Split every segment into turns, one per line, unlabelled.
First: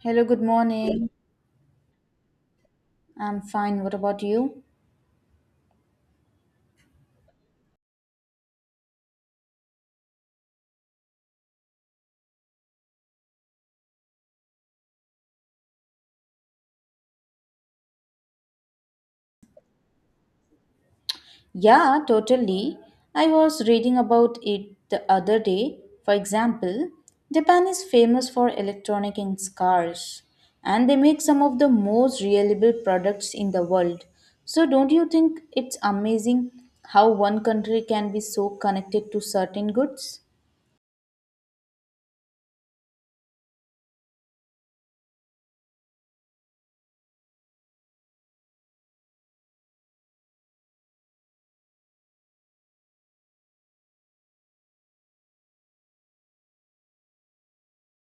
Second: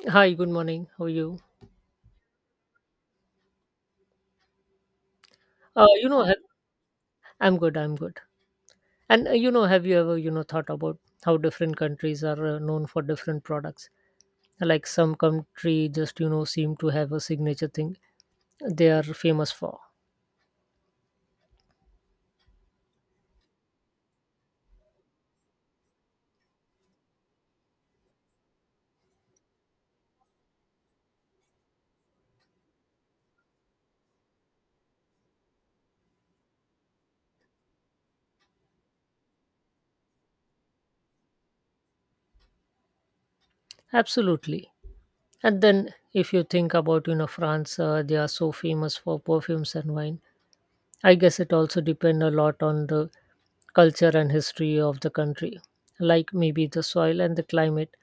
Hello,
Hi,
good
good morning. How
morning.
are you?
I'm fine. What about you?
Uh, you know, have, I'm good. And have you ever, thought about how different countries are known for different products? Like some country just, seem to have a signature thing they are famous for.
Yeah, totally. I was reading about it the other day. For example, Japan is famous for electronic in cars, and they make some of the most reliable products in the world. So, don't you think it's amazing how one country can be so connected to certain goods?
Absolutely. And then if you think about, France, they are so famous for perfumes and wine. I guess it also depend a lot on the culture and history of the country. Like maybe the soil and the climate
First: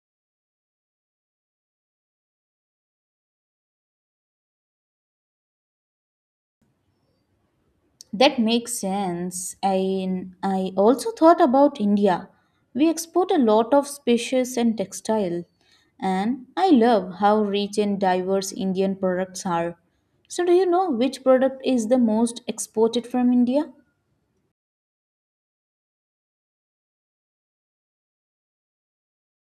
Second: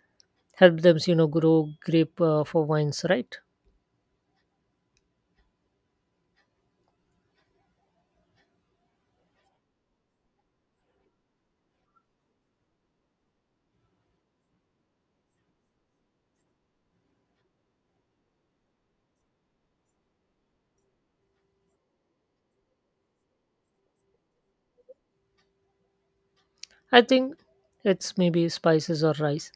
help them, grow grape for wines, right?
That makes sense. I also thought about India. We export a lot of spices and textile, and I love how rich and diverse Indian products are. So, do you know which product is the most exported from India?
I think it's maybe spices or rice.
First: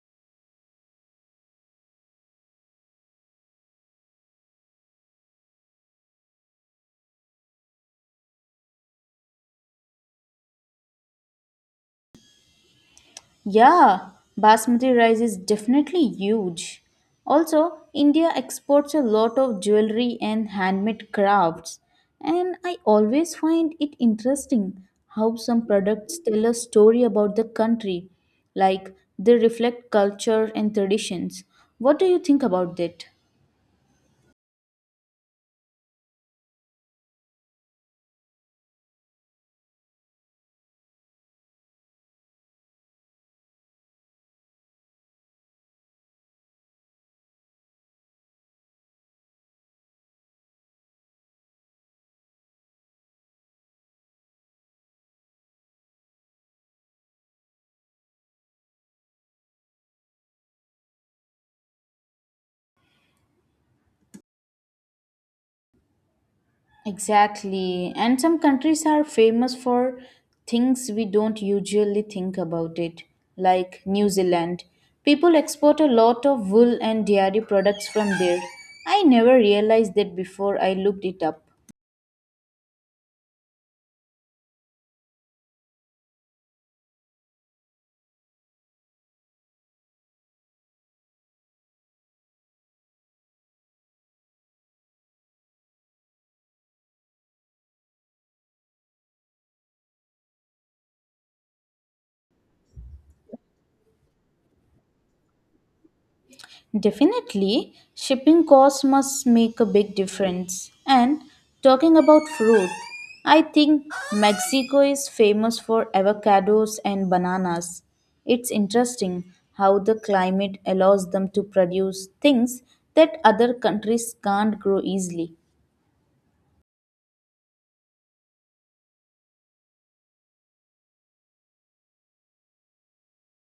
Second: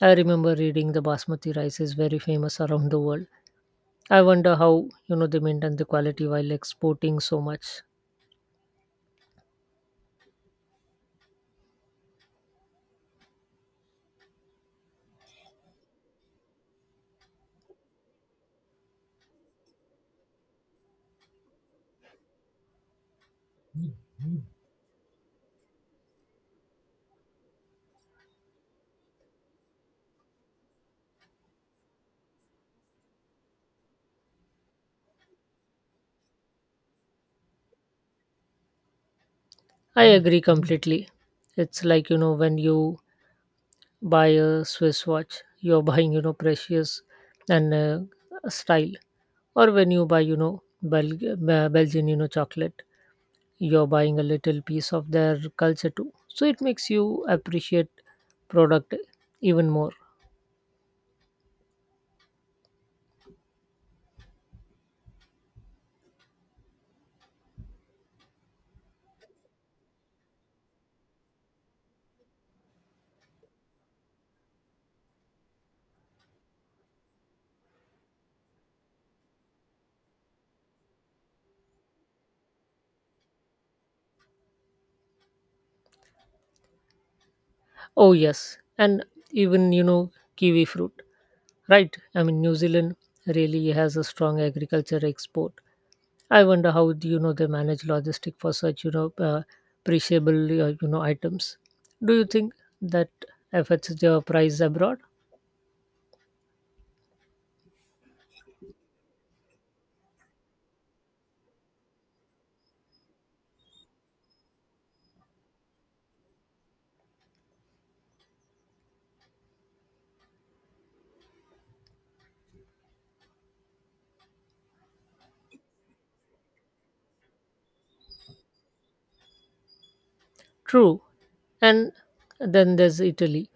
I remember reading the basmati rice is very famous around the world. I wonder how, they maintain the quality while exporting so much.
Yeah, basmati rice is definitely huge. Also, India exports a lot of jewelry and handmade crafts, and I always find it interesting how some products tell a story about the country, like they reflect culture and traditions. What do you think about that?
I agree completely. It's like, when you buy a Swiss watch, you're buying, precious and style. Or when you buy, Belgian, chocolate, you're buying a little piece of their culture too. So it makes you appreciate product even more.
Exactly. And some countries are famous for things we don't usually think about it, like New Zealand. People export a lot of wool and dairy products from there. I never realized that before I looked it up.
Oh yes, and even kiwi fruit, right? I mean New Zealand really has a strong agriculture export. I wonder how do they manage logistic for such perishable items. Do you think that affects their price abroad?
Definitely, shipping costs must make a big difference. And talking about fruit, I think Mexico is famous for avocados and bananas. It's interesting how the climate allows them to produce things that other countries can't grow easily.
True, and then there's Italy.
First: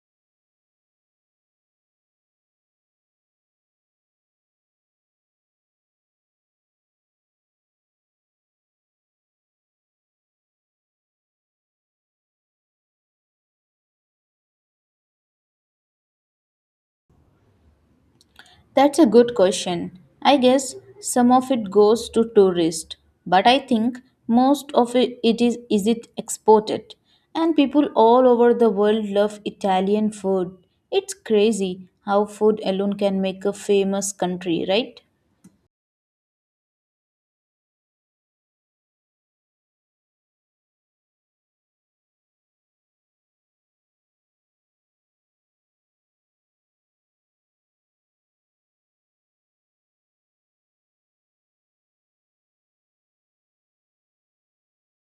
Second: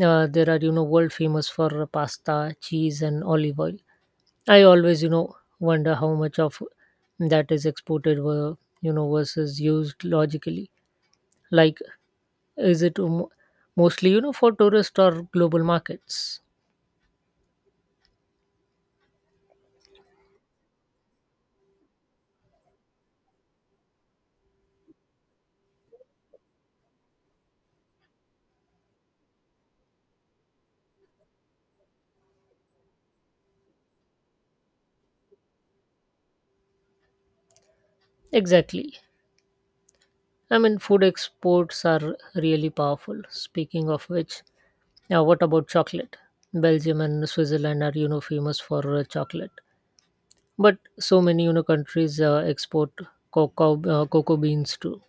There are world famous for pasta, cheese, and olive oil. I always wonder how much of that is exported were versus used logically. Like, is it mostly for tourist or global markets?
That's a good question. I guess some of it goes to tourists, but I think most of it, it is it exported. And people all over the world love Italian food. It's crazy how food alone can make a famous country, right?
Exactly. I mean, food exports are really powerful. Speaking of which, now what about chocolate? Belgium and Switzerland are famous for chocolate. But so many, countries export cocoa beans too.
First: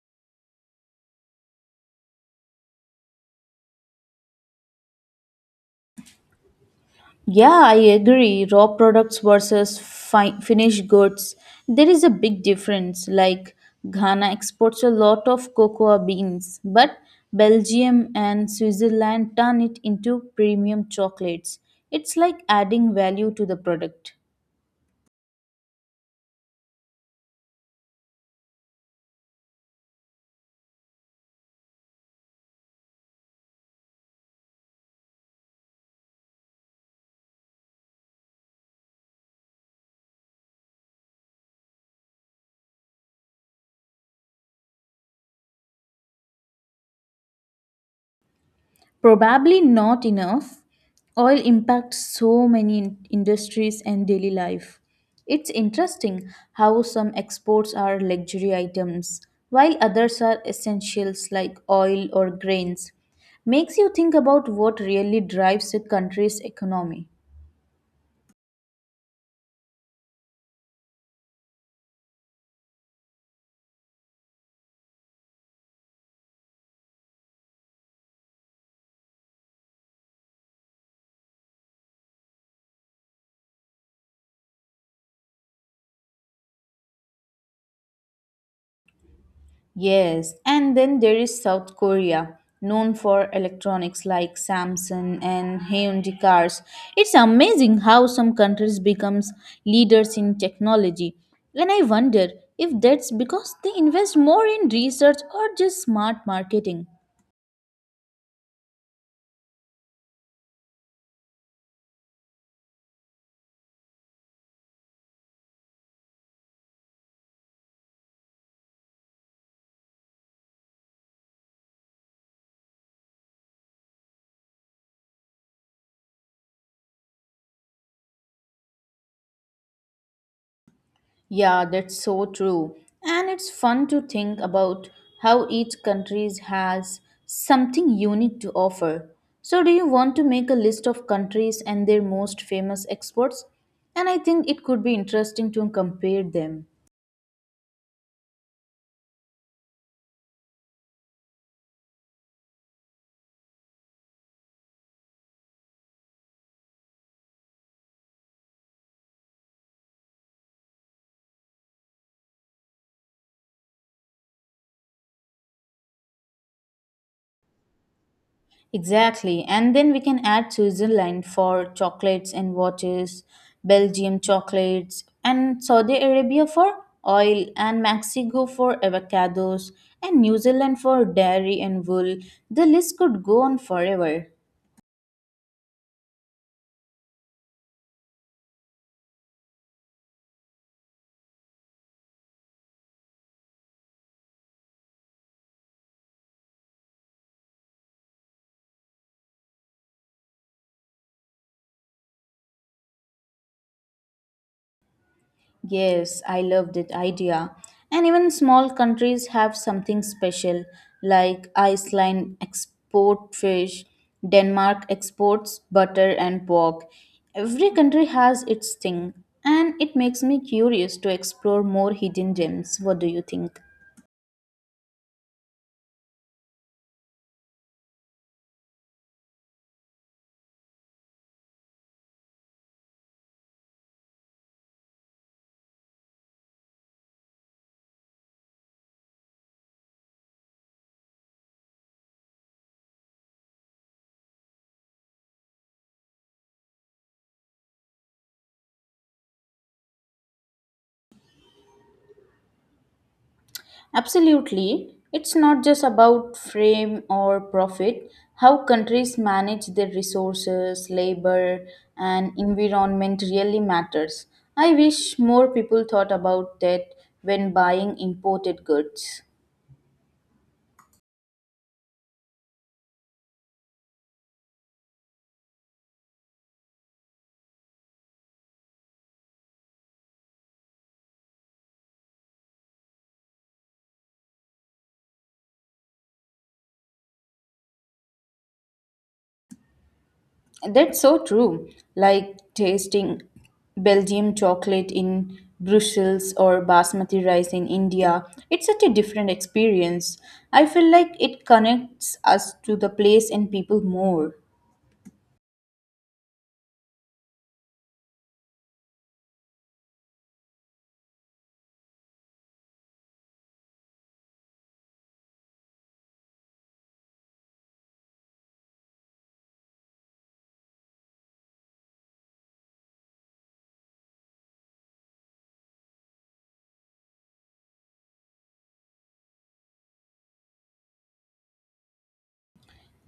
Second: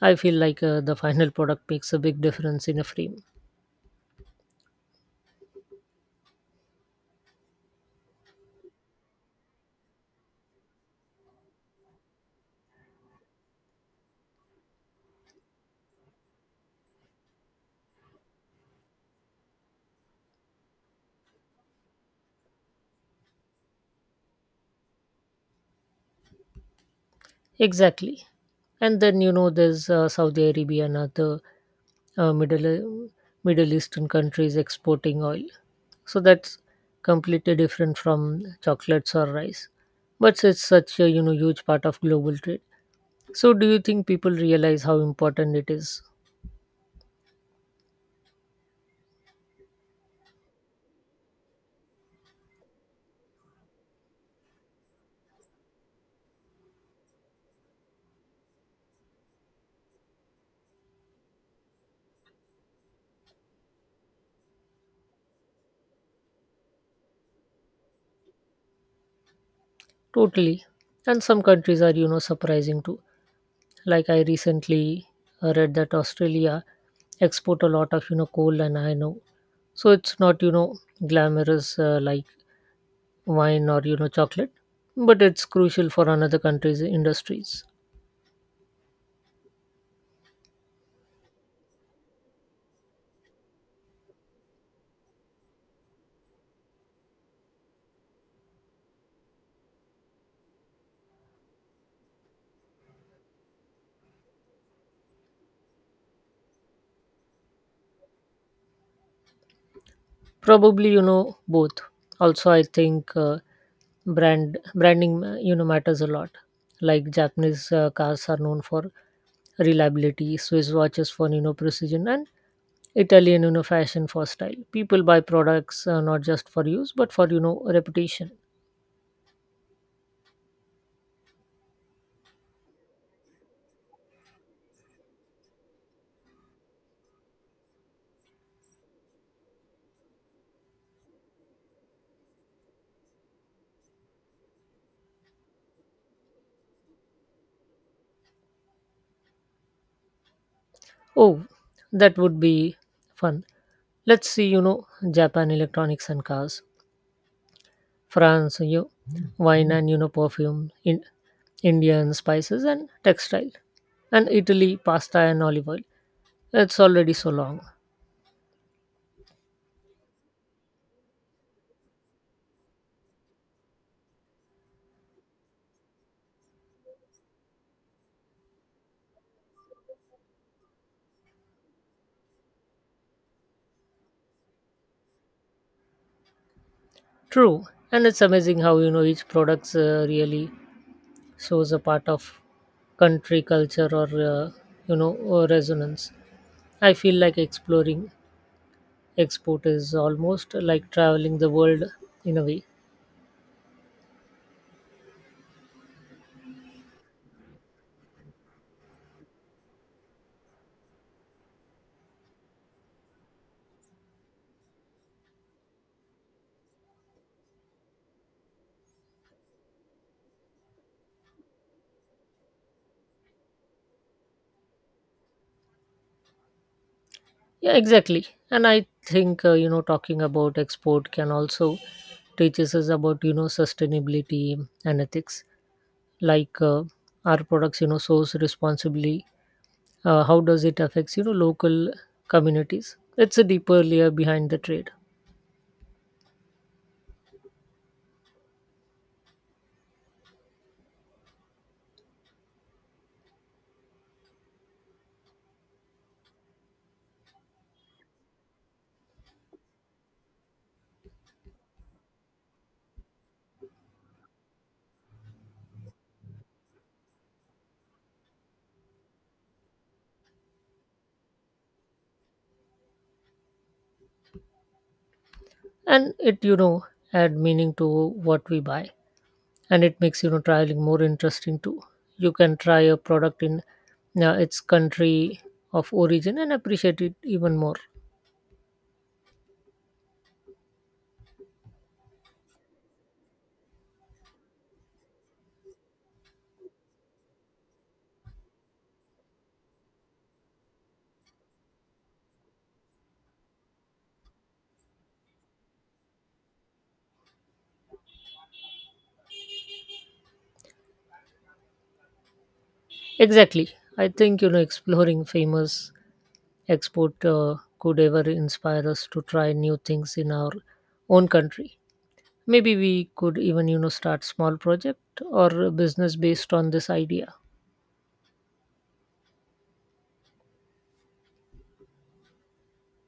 I feel like the final product makes a big difference in a frame.
Yeah, I agree. Raw products versus finished goods. There is a big difference. Like Ghana exports a lot of cocoa beans, but Belgium and Switzerland turn it into premium chocolates. It's like adding value to the product.
Exactly. And then there's Saudi Arabia and other uh, Middle Middle Eastern countries exporting oil. So that's completely different from chocolates or rice. But it's such a huge part of global trade. So do you think people realize how important it is?
Probably not enough. Oil impacts so many industries and daily life. It's interesting how some exports are luxury items, while others are essentials like oil or grains. Makes you think about what really drives a country's economy.
Totally. And some countries are surprising too. Like I recently read that Australia export a lot of coal and iron ore. So it's not glamorous like wine or chocolate, but it's crucial for another country's industries.
Yes, and then there is South Korea, known for electronics like Samsung and Hyundai cars. It's amazing how some countries becomes leaders in technology. And I wonder if that's because they invest more in research or just smart marketing.
Probably both. Also, I think branding matters a lot. Like Japanese cars are known for reliability, Swiss watches for precision, and Italian, fashion for style. People buy products not just for use, but for, reputation.
Yeah, that's so true. And it's fun to think about how each country has something unique to offer. So, do you want to make a list of countries and their most famous exports? And I think it could be interesting to compare them.
Oh, that would be fun. Let's see, Japan electronics and cars, France, you wine and, perfume, in Indian spices and textile, and Italy, pasta and olive oil. It's already so long.
Exactly. And then we can add Switzerland for chocolates and watches, Belgium chocolates, and Saudi Arabia for oil, and Mexico for avocados, and New Zealand for dairy and wool. The list could go on forever.
True. And it's amazing how, each products really shows a part of country culture or, or resonance. I feel like exploring export is almost like traveling the world in a way.
Yes, I love that idea. And even small countries have something special, like Iceland export fish, Denmark exports butter and pork. Every country has its thing, and it makes me curious to explore more hidden gems. What do you think?
Yeah, exactly. And I think talking about export can also teaches us about sustainability and ethics. Like our products, source responsibly. How does it affects local communities? It's a deeper layer behind the trade,
Absolutely. It's not just about frame or profit, how countries manage their resources, labor, and environment really matters. I wish more people thought about that when buying imported goods.
and it add meaning to what we buy. And it makes traveling more interesting too. You can try a product in its country of origin and appreciate it even more.
That's so true. Like tasting Belgium chocolate in Brussels or basmati rice in India. It's such a different experience. I feel like it connects us to the place and people more.
Exactly. I think exploring famous export could ever inspire us to try new things in our own country. Maybe we could even start small project or a business based on this idea.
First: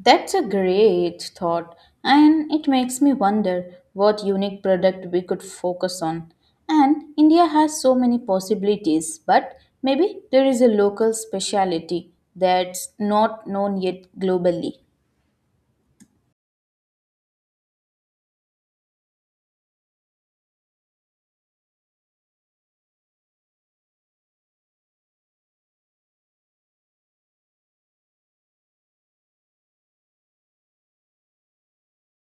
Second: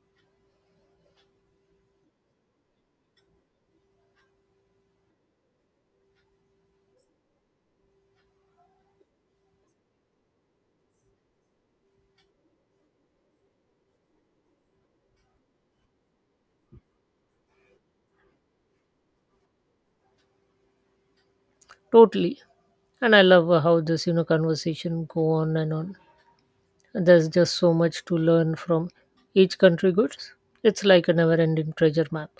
That's a great thought, and it makes me wonder what unique product we could focus on. And India has so many possibilities, but maybe there is a local specialty that's not known yet globally.
Totally, and I love how this conversation go on and on. There's just so much to learn from each country goods. It's like a never ending treasure map.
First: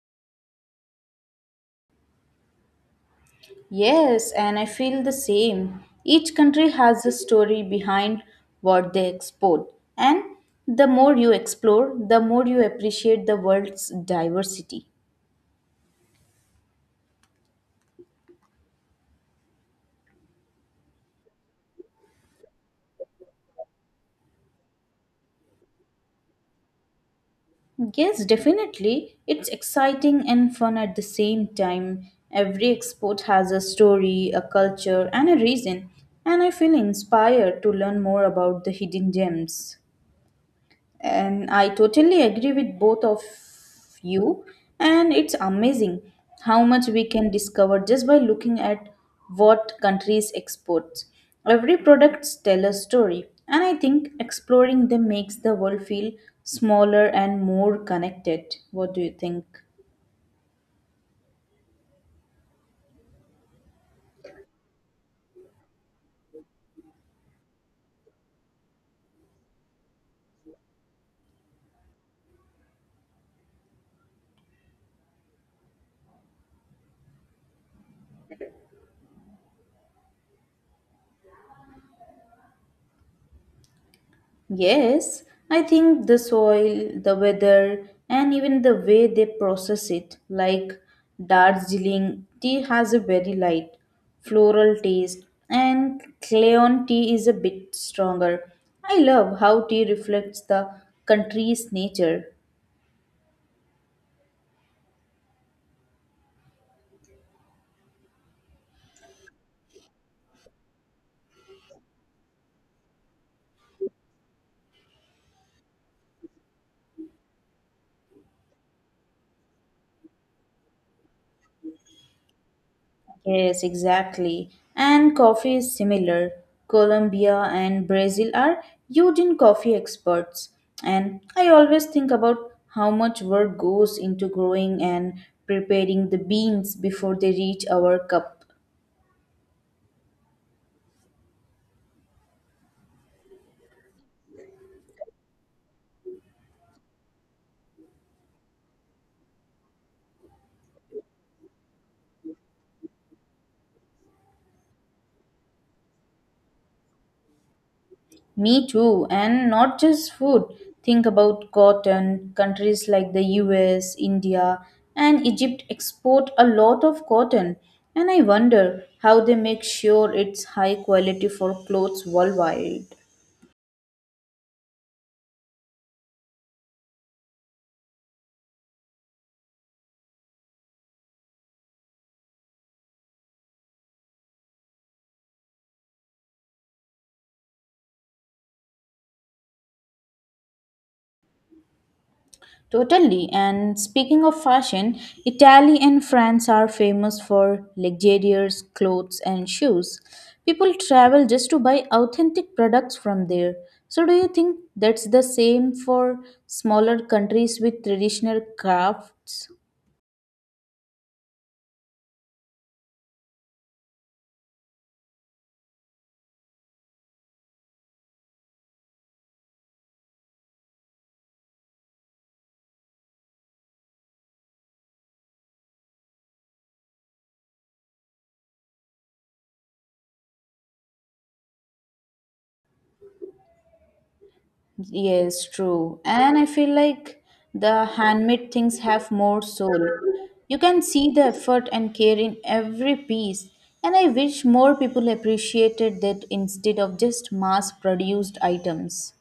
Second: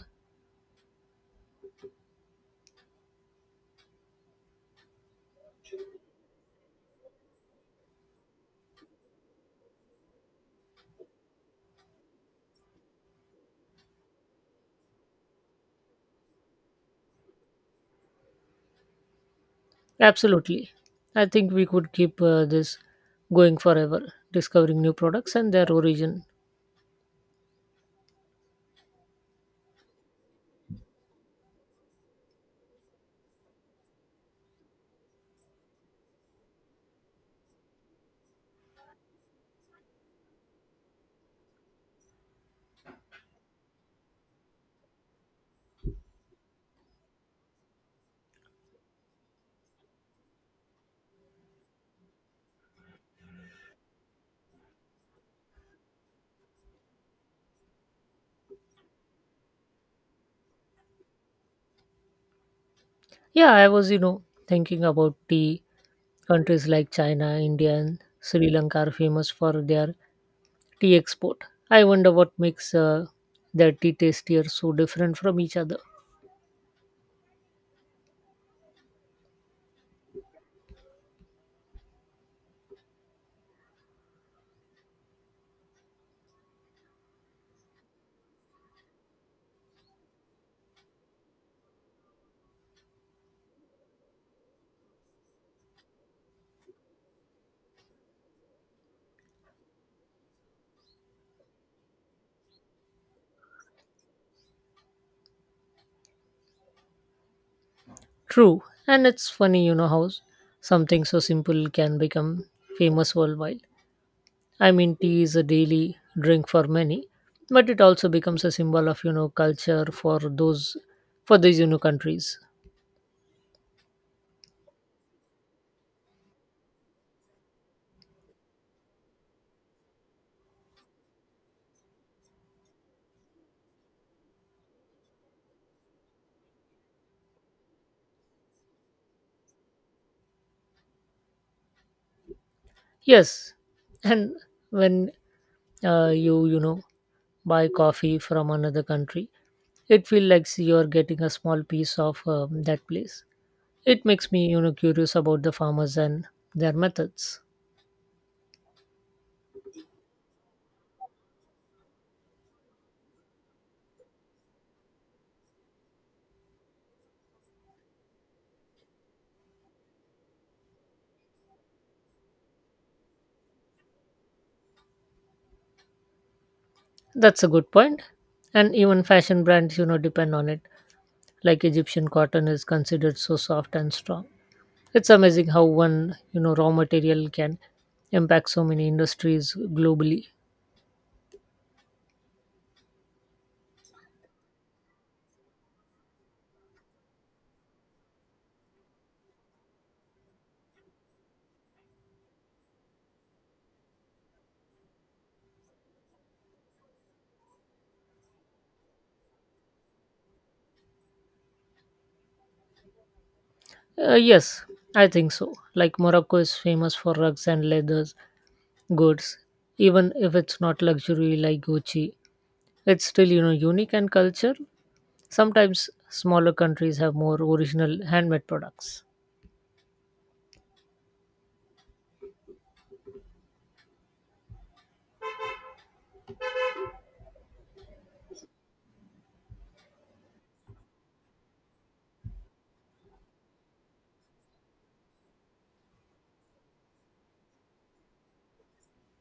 Yes, and I feel the same. Each country has a story behind what they export, and the more you explore, the more you appreciate the world's diversity.
Absolutely. I think we could keep this going forever, discovering new products and their origin.
Yes, definitely. It's exciting and fun at the same time. Every export has a story, a culture, and a reason, and I feel inspired to learn more about the hidden gems. And I totally agree with both of you. And it's amazing how much we can discover just by looking at what countries export. Every product tells a story, and I think exploring them makes the world feel smaller and more connected. What do you think?
Yeah, I was, thinking about tea. Countries like China, India, and Sri Lanka are famous for their tea export. I wonder what makes their tea tastier so different from each other.
Yes, I think the soil, the weather, and even the way they process it, like Darjeeling tea has a very light floral taste, and Cleon tea is a bit stronger. I love how tea reflects the country's nature.
True, and it's funny, how something so simple can become famous worldwide. I mean, tea is a daily drink for many, but it also becomes a symbol of, culture for these, countries.
Yes, exactly. And coffee is similar. Colombia and Brazil are huge in coffee exports. And I always think about how much work goes into growing and preparing the beans before they reach our cup.
Yes, and when you, buy coffee from another country, it feels like you're getting a small piece of that place. It makes me, curious about the farmers and their methods.
Me too, and not just food. Think about cotton. Countries like the US, India, and Egypt export a lot of cotton, and I wonder how they make sure it's high quality for clothes worldwide.
That's a good point. And even fashion brands, depend on it. Like Egyptian cotton is considered so soft and strong. It's amazing how one, raw material can impact so many industries globally.
Totally. And speaking of fashion, Italy and France are famous for luxurious clothes and shoes. People travel just to buy authentic products from there. So, do you think that's the same for smaller countries with traditional crafts?
Yes, I think so. Like Morocco is famous for rugs and leathers goods, even if it's not luxury like Gucci. It's still, unique and culture. Sometimes smaller countries have more original handmade products.
Yes, true. And I feel like the handmade things have more soul. You can see the effort and care in every piece. And I wish more people appreciated that instead of just mass produced items.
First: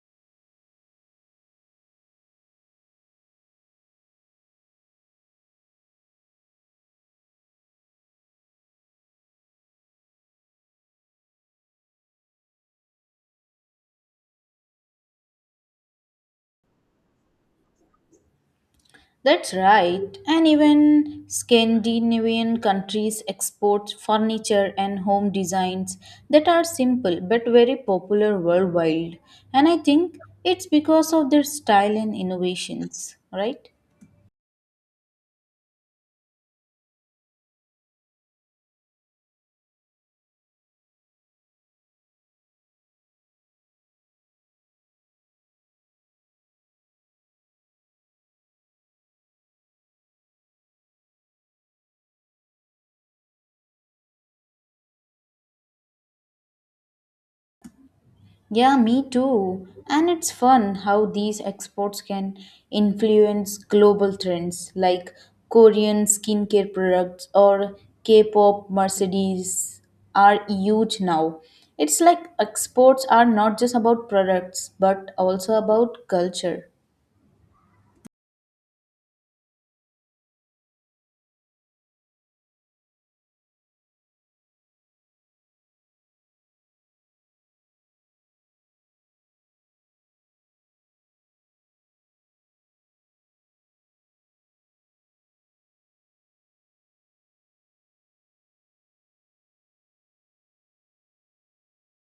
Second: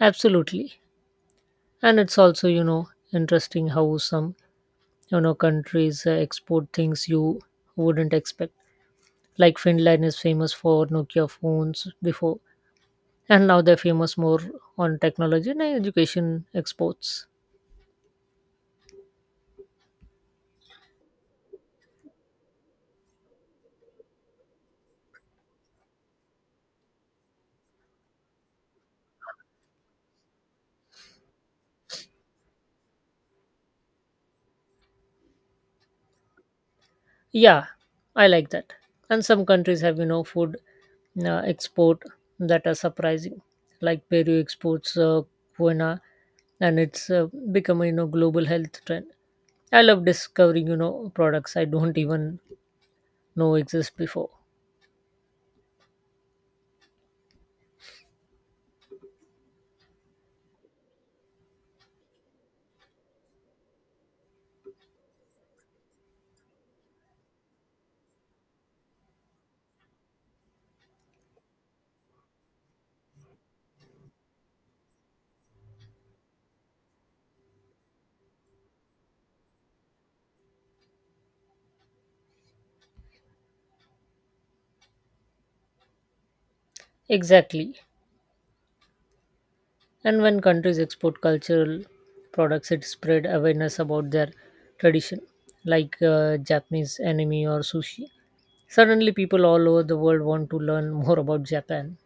Absolutely. And it's also interesting how some countries export things you wouldn't expect. Like Finland is famous for Nokia phones before, and now they're famous more on technology and education exports.
That's right. And even Scandinavian countries export furniture and home designs that are simple but very popular worldwide. And I think it's because of their style and innovations, right?
Yeah, I like that. And some countries have food export that are surprising. Like Peru exports quinoa, and it's become a global health trend. I love discovering products I don't even know exist before.
Yeah, me too. And it's fun how these exports can influence global trends like Korean skincare products or K pop Mercedes are huge now. It's like exports are not just about products but also about culture.
Exactly. And when countries export cultural products, it spread awareness about their tradition, like Japanese anime or sushi. Suddenly, people all over the world want to learn more about Japan.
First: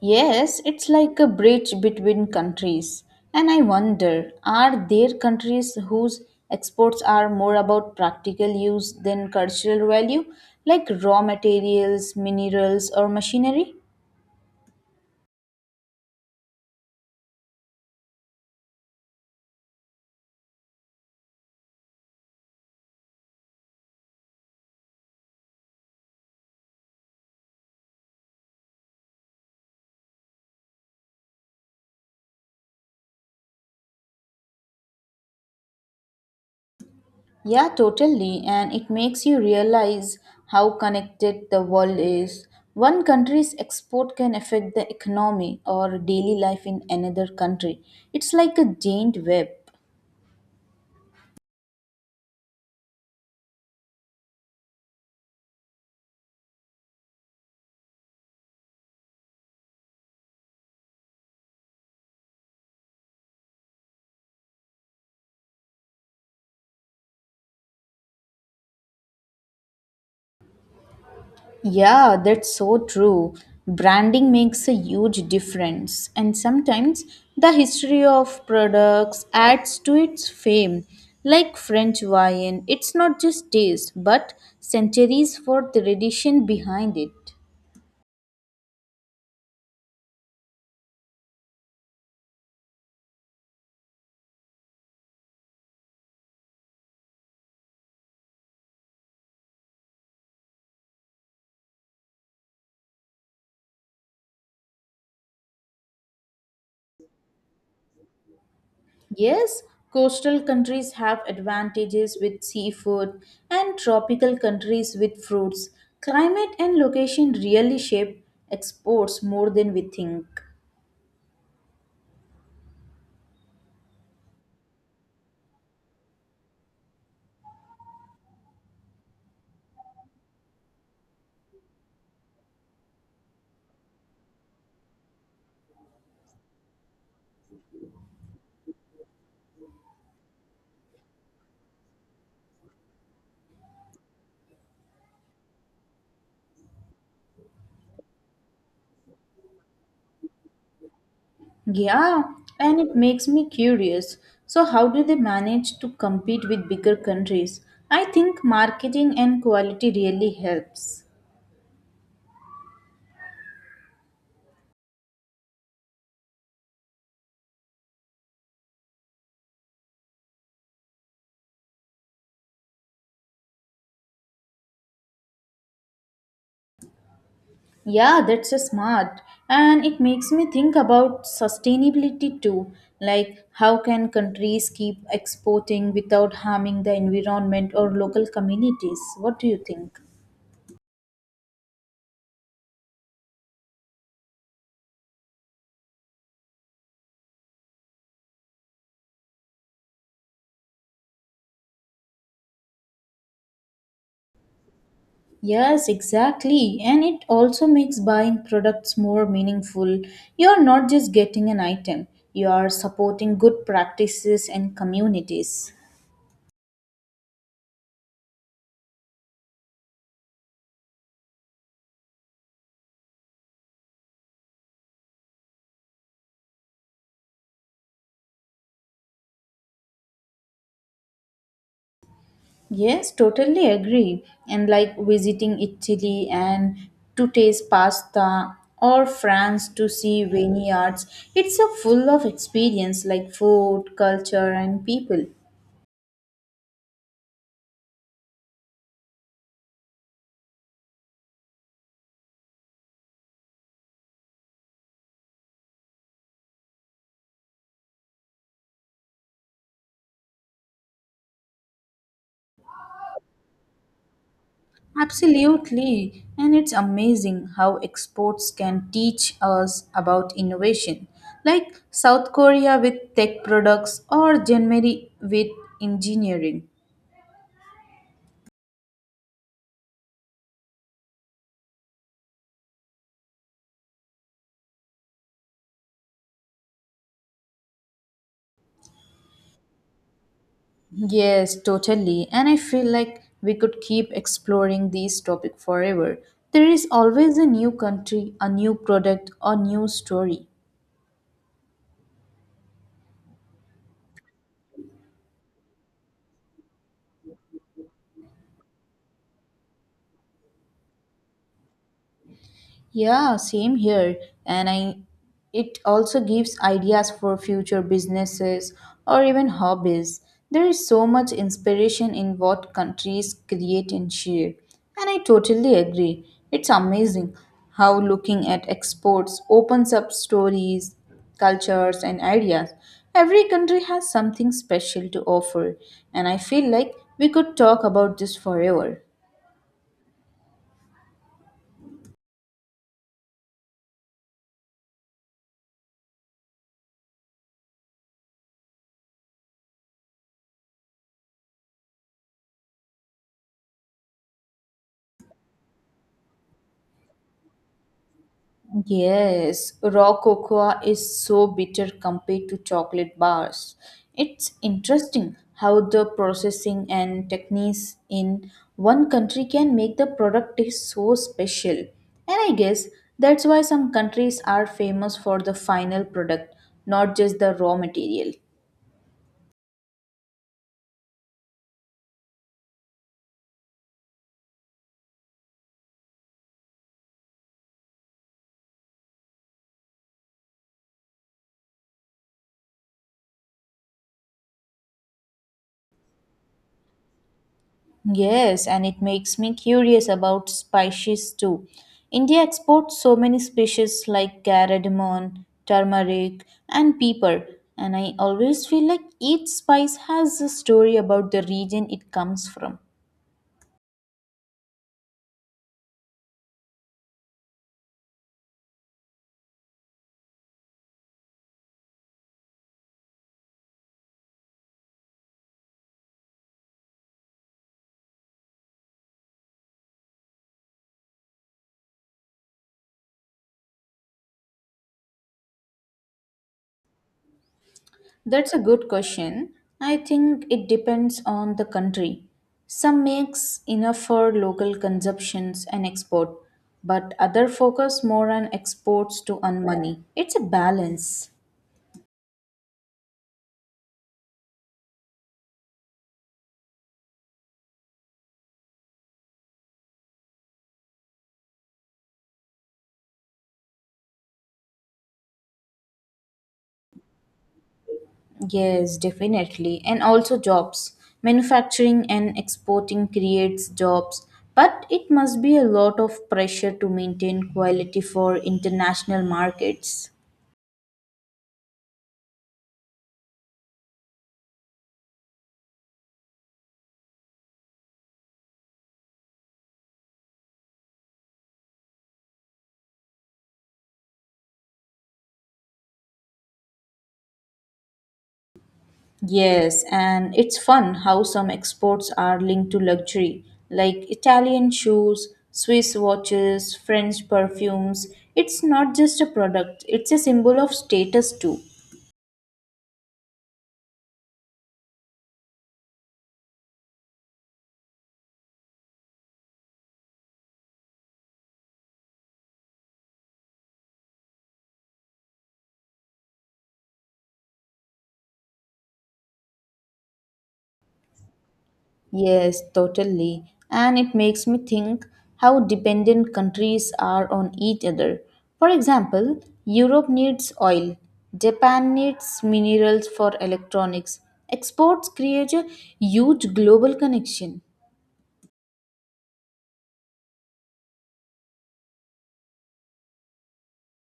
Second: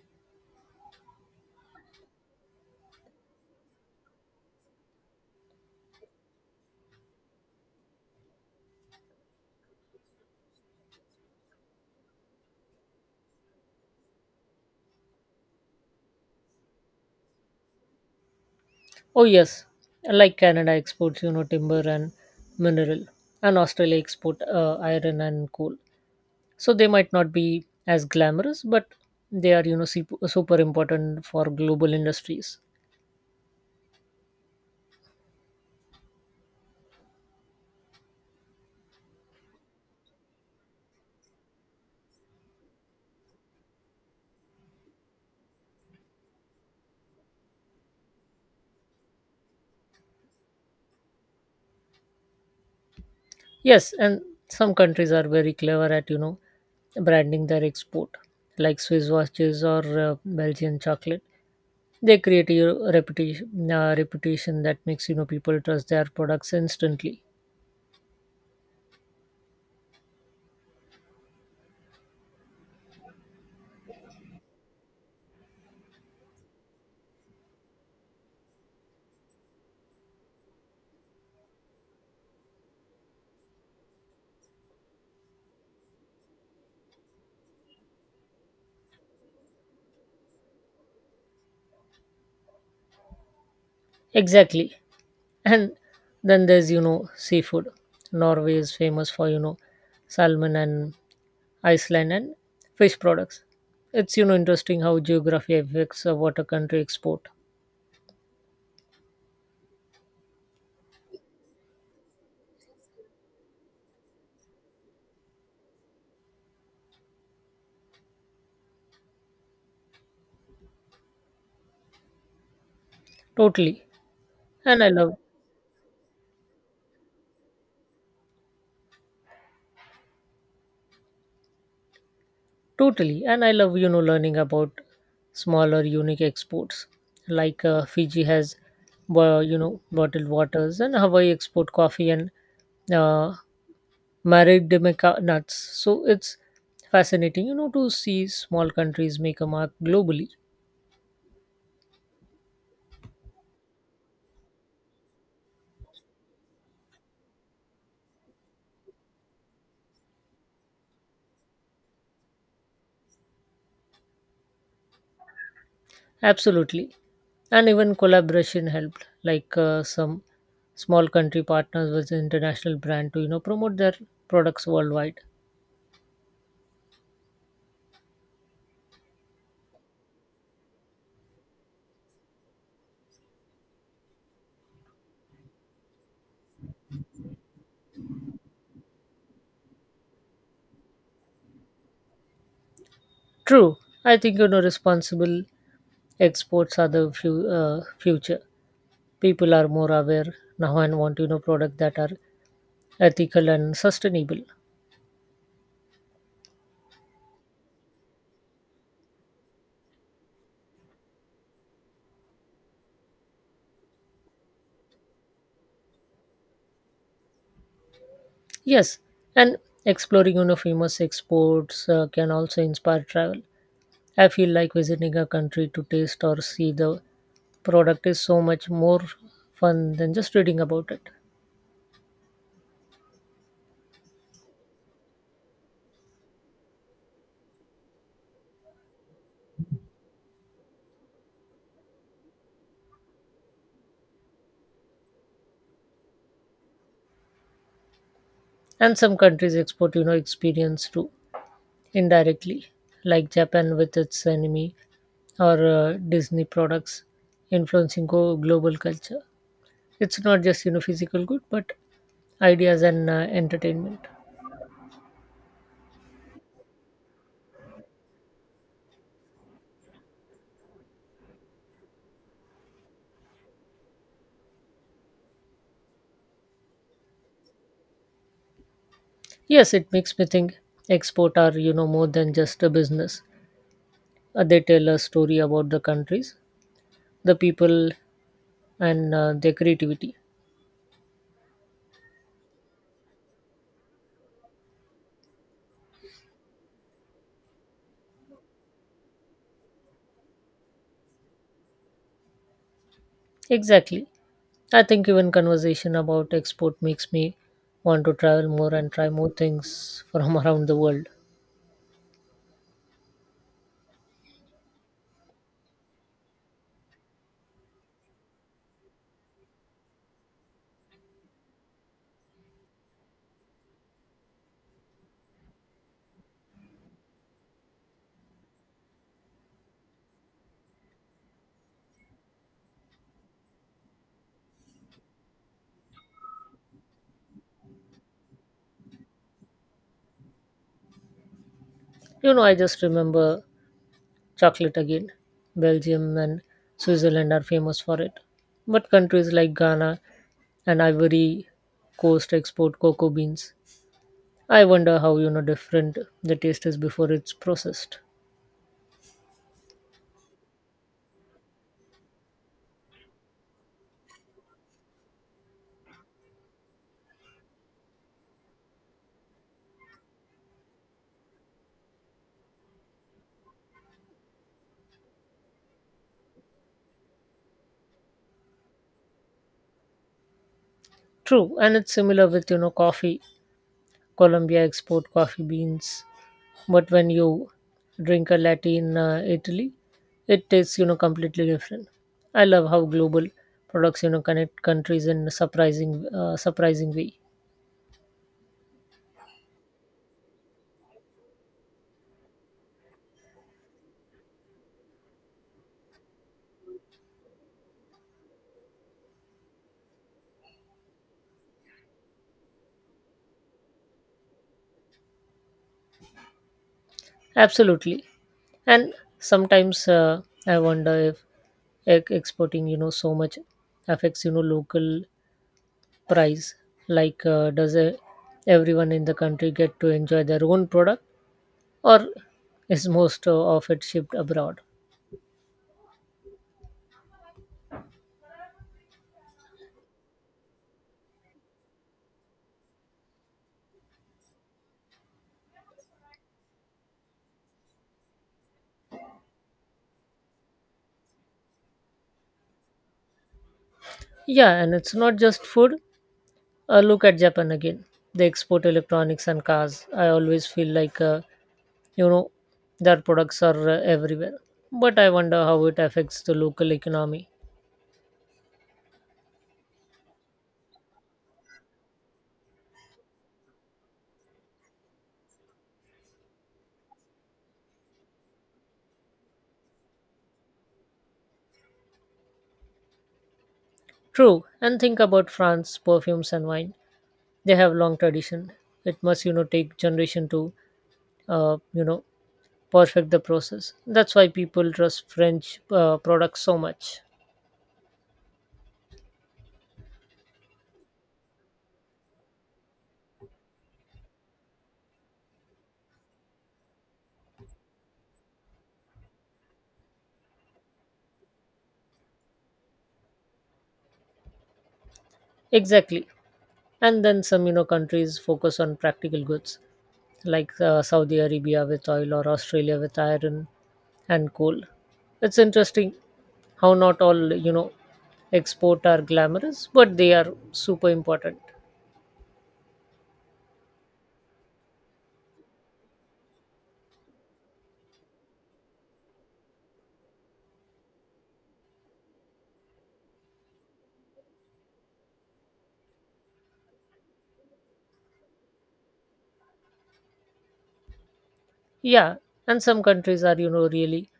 Yes, it's like a bridge between countries. And I wonder, are there countries whose exports are more about practical use than cultural value, like raw materials, minerals, or machinery?
Oh, yes, like Canada exports, timber and mineral, and Australia export iron and coal. So they might not be as glamorous, but they are, super important for global industries.
Yeah, totally. And it makes you realize how connected the world is. One country's export can affect the economy or daily life in another country. It's like a giant web.
Yes, and some countries are very clever at branding their export, like Swiss watches or Belgian chocolate. They create a reputation that makes people trust their products instantly.
Yeah, that's so true. Branding makes a huge difference, and sometimes the history of products adds to its fame. Like French wine, it's not just taste, but centuries for tradition behind it.
Exactly, and then there's seafood. Norway is famous for salmon, and Iceland and fish products. It's interesting how geography affects what a country export.
Yes, coastal countries have advantages with seafood and tropical countries with fruits. Climate and location really shape exports more than we think.
Totally, and I love Totally, and I love learning about smaller unique exports, like Fiji has bottled waters, and Hawaii export coffee and uh, Maridimica nuts. So it's fascinating to see small countries make a mark globally.
Yeah, and it makes me curious. So, how do they manage to compete with bigger countries? I think marketing and quality really helps.
Absolutely, and even collaboration helped, like some small country partners with international brand to promote their products worldwide.
Yeah, that's a smart. And it makes me think about sustainability too. Like, how can countries keep exporting without harming the environment or local communities? What do you think?
True. I think responsible exports are the future. People are more aware now and want products that are ethical and sustainable.
Yes, exactly. And it also makes buying products more meaningful. You're not just getting an item, you are supporting good practices and communities.
Yes, and exploring famous exports can also inspire travel. I feel like visiting a country to taste or see the product is so much more fun than just reading about it.
Yes, totally agree. And like visiting Italy and to taste pasta or France to see vineyards, it's a full of experience like food, culture, and people.
And some countries export experience too indirectly, like Japan with its anime or Disney products influencing global culture. It's not just physical good, but ideas and entertainment.
Absolutely. And it's amazing how exports can teach us about innovation, like South Korea with tech products or Germany with engineering.
Yes, it makes me think export are more than just a business. They tell a story about the countries, the people, and their creativity.
Yes, totally. And I feel like we could keep exploring this topic forever. There is always a new country, a new product, a new story.
Exactly. I think even conversation about export makes me want to travel more and try more things from around the world.
Yeah, same here. And I it also gives ideas for future businesses or even hobbies. There is so much inspiration in what countries create and share. And I totally agree. It's amazing how looking at exports opens up stories, cultures and ideas. Every country has something special to offer, and I feel like we could talk about this forever.
I just remember chocolate again. Belgium and Switzerland are famous for it. But countries like Ghana and Ivory Coast export cocoa beans. I wonder how different the taste is before it's processed.
Yes, raw cocoa is so bitter compared to chocolate bars. It's interesting how the processing and techniques in one country can make the product taste so special. And I guess that's why some countries are famous for the final product, not just the raw material.
True, and it's similar with coffee. Colombia export coffee beans, but when you drink a latte in Italy, it tastes completely different. I love how global products connect countries in a surprising way.
Yes, and it makes me curious about spices too. India exports so many species like cardamom, turmeric, and pepper, and I always feel like each spice has a story about the region it comes from.
Absolutely. And sometimes I wonder if exporting, so much affects, local price. Like, does everyone in the country get to enjoy their own product, or is most of it shipped abroad?
That's a good question. I think it depends on the country. Some makes enough for local consumptions and export, but other focus more on exports to earn money. It's a balance.
Yeah, and it's not just food. Look at Japan again. They export electronics and cars. I always feel like, you know, their products are everywhere. But I wonder how it affects the local economy.
Yes, definitely. And also jobs. Manufacturing and exporting creates jobs, but it must be a lot of pressure to maintain quality for international markets.
True, and think about France perfumes and wine. They have long tradition. It must take generation to uh, you know perfect the process. That's why people trust French products so much.
Yes, and it's fun how some exports are linked to luxury, like Italian shoes, Swiss watches, French perfumes. It's not just a product, it's a symbol of status too.
Exactly, and then some countries focus on practical goods, like Saudi Arabia with oil or Australia with iron and coal. It's interesting how not all export are glamorous, but they are super important.
Yes, totally. And it makes me think how dependent countries are on each other. For example, Europe needs oil, Japan needs minerals for electronics. Exports create a huge global connection.
Yeah, and some countries are, really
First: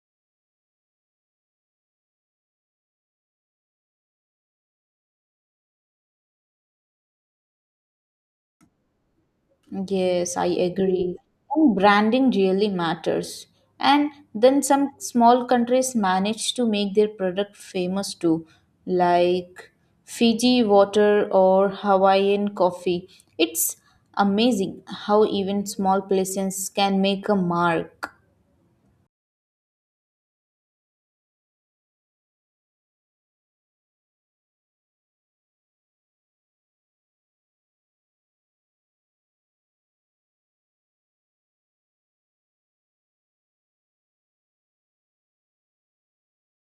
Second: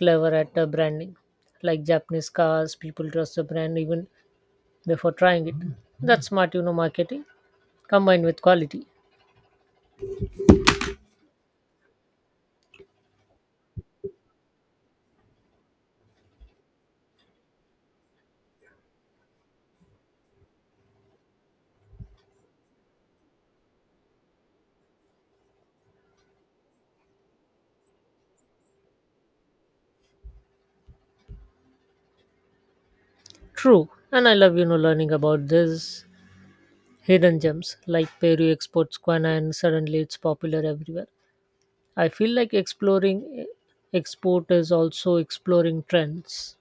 clever at branding. Like Japanese cars, people trust the brand even before trying it. That's smart, marketing combined with quality.
Yes, I agree. And branding really matters. And then some small countries manage to make their product famous too, like Fiji water or Hawaiian coffee. It's amazing how even small places can make a mark.
True. And I love, learning about this hidden gems, like Peru exports guana, and suddenly it's popular everywhere. I feel like exploring export is also exploring trends.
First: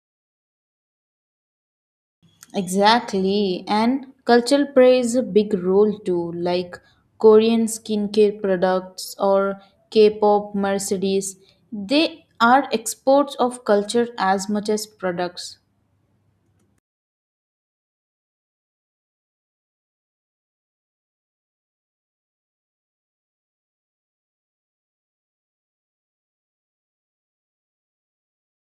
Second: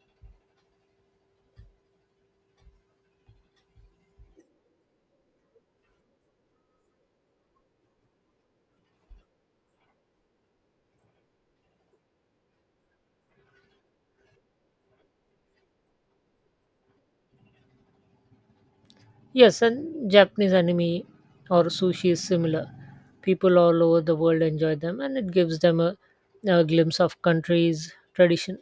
Exactly, and cultural plays a big role too, like Korean skincare products or K pop Mercedes. They are exports of culture as much as products.
Yes, and Japanese anime or sushi is similar. People all over the world enjoy them, and it gives them a glimpse of countries' tradition.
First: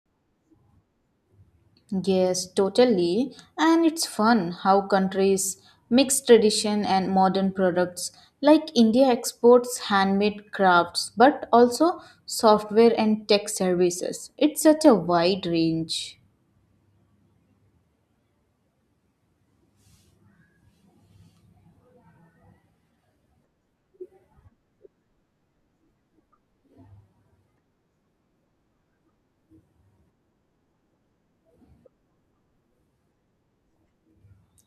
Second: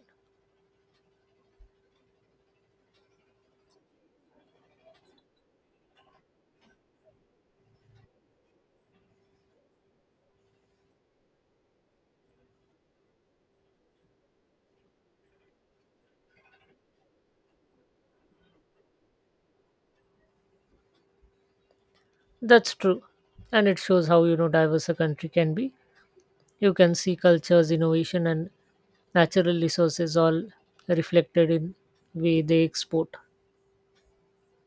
Yes, totally. And it's fun how countries mix tradition and modern products. Like India exports handmade crafts, but also software and tech services. It's such a wide range.
That's true, and it shows how diverse a country can be. You can see cultures, innovation, and natural resources all reflected in way they export.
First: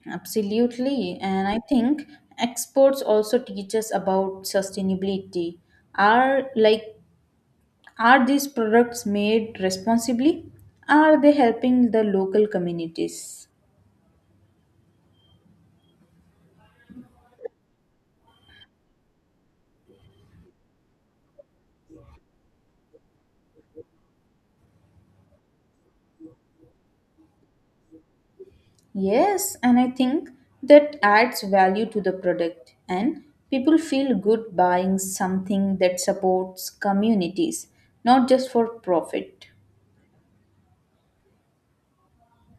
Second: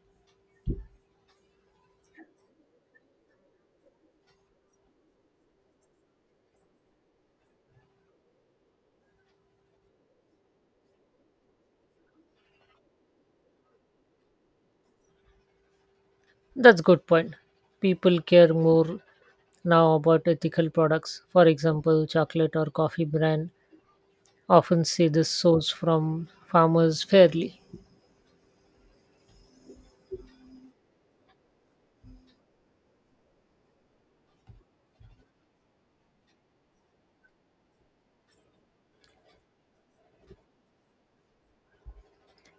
Absolutely, and I think exports also teach us about sustainability. Are like are these products made responsibly? Are they helping the local communities?
That's good point. People care more now about ethical products. For example, chocolate or coffee brand often say this source from farmers fairly.
Yes, and I think that adds value to the product and people feel good buying something that supports communities, not just for profit.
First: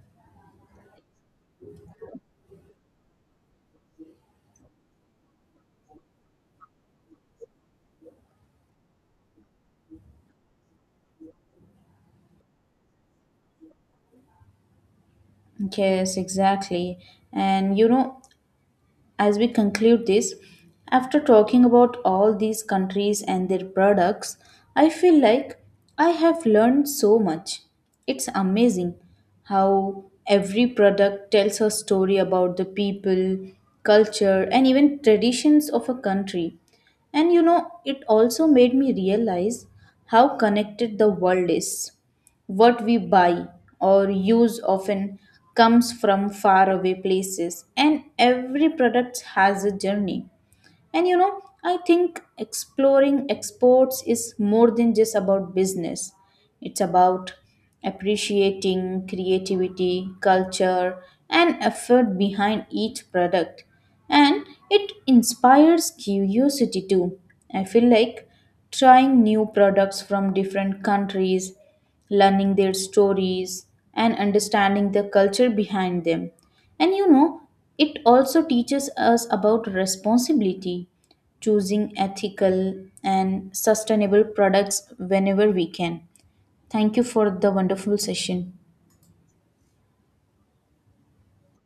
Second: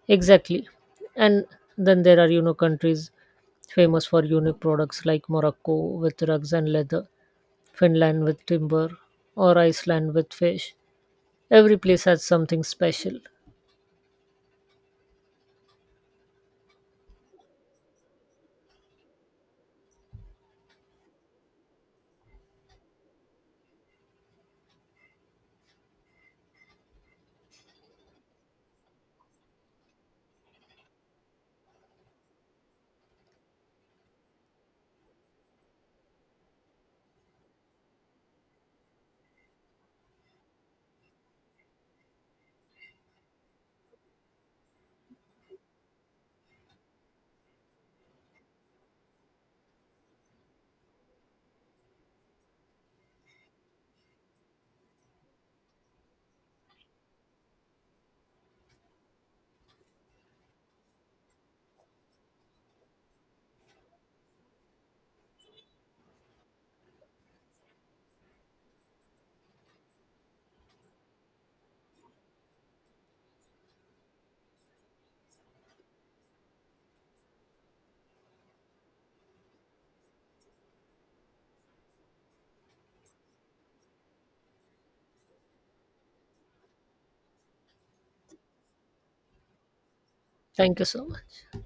Exactly. And then there are, countries famous for unique products, like Morocco with rugs and leather, Finland with timber, or Iceland with fish. Every place has something special.
Yes, exactly. And you know, as we conclude this, after talking about all these countries and their products, I feel like I have learned so much. It's amazing how every product tells a story about the people, culture, and even traditions of a country. And you know, it also made me realize how connected the world is. What we buy or use often comes from faraway places, and every product has a journey. And you know, I think exploring exports is more than just about business. It's about appreciating creativity, culture, and effort behind each product. And it inspires curiosity too. I feel like trying new products from different countries, learning their stories, and understanding the culture behind them and you know, it also teaches us about responsibility, choosing ethical and sustainable products whenever we can. Thank you for the wonderful session.
Thank you so much.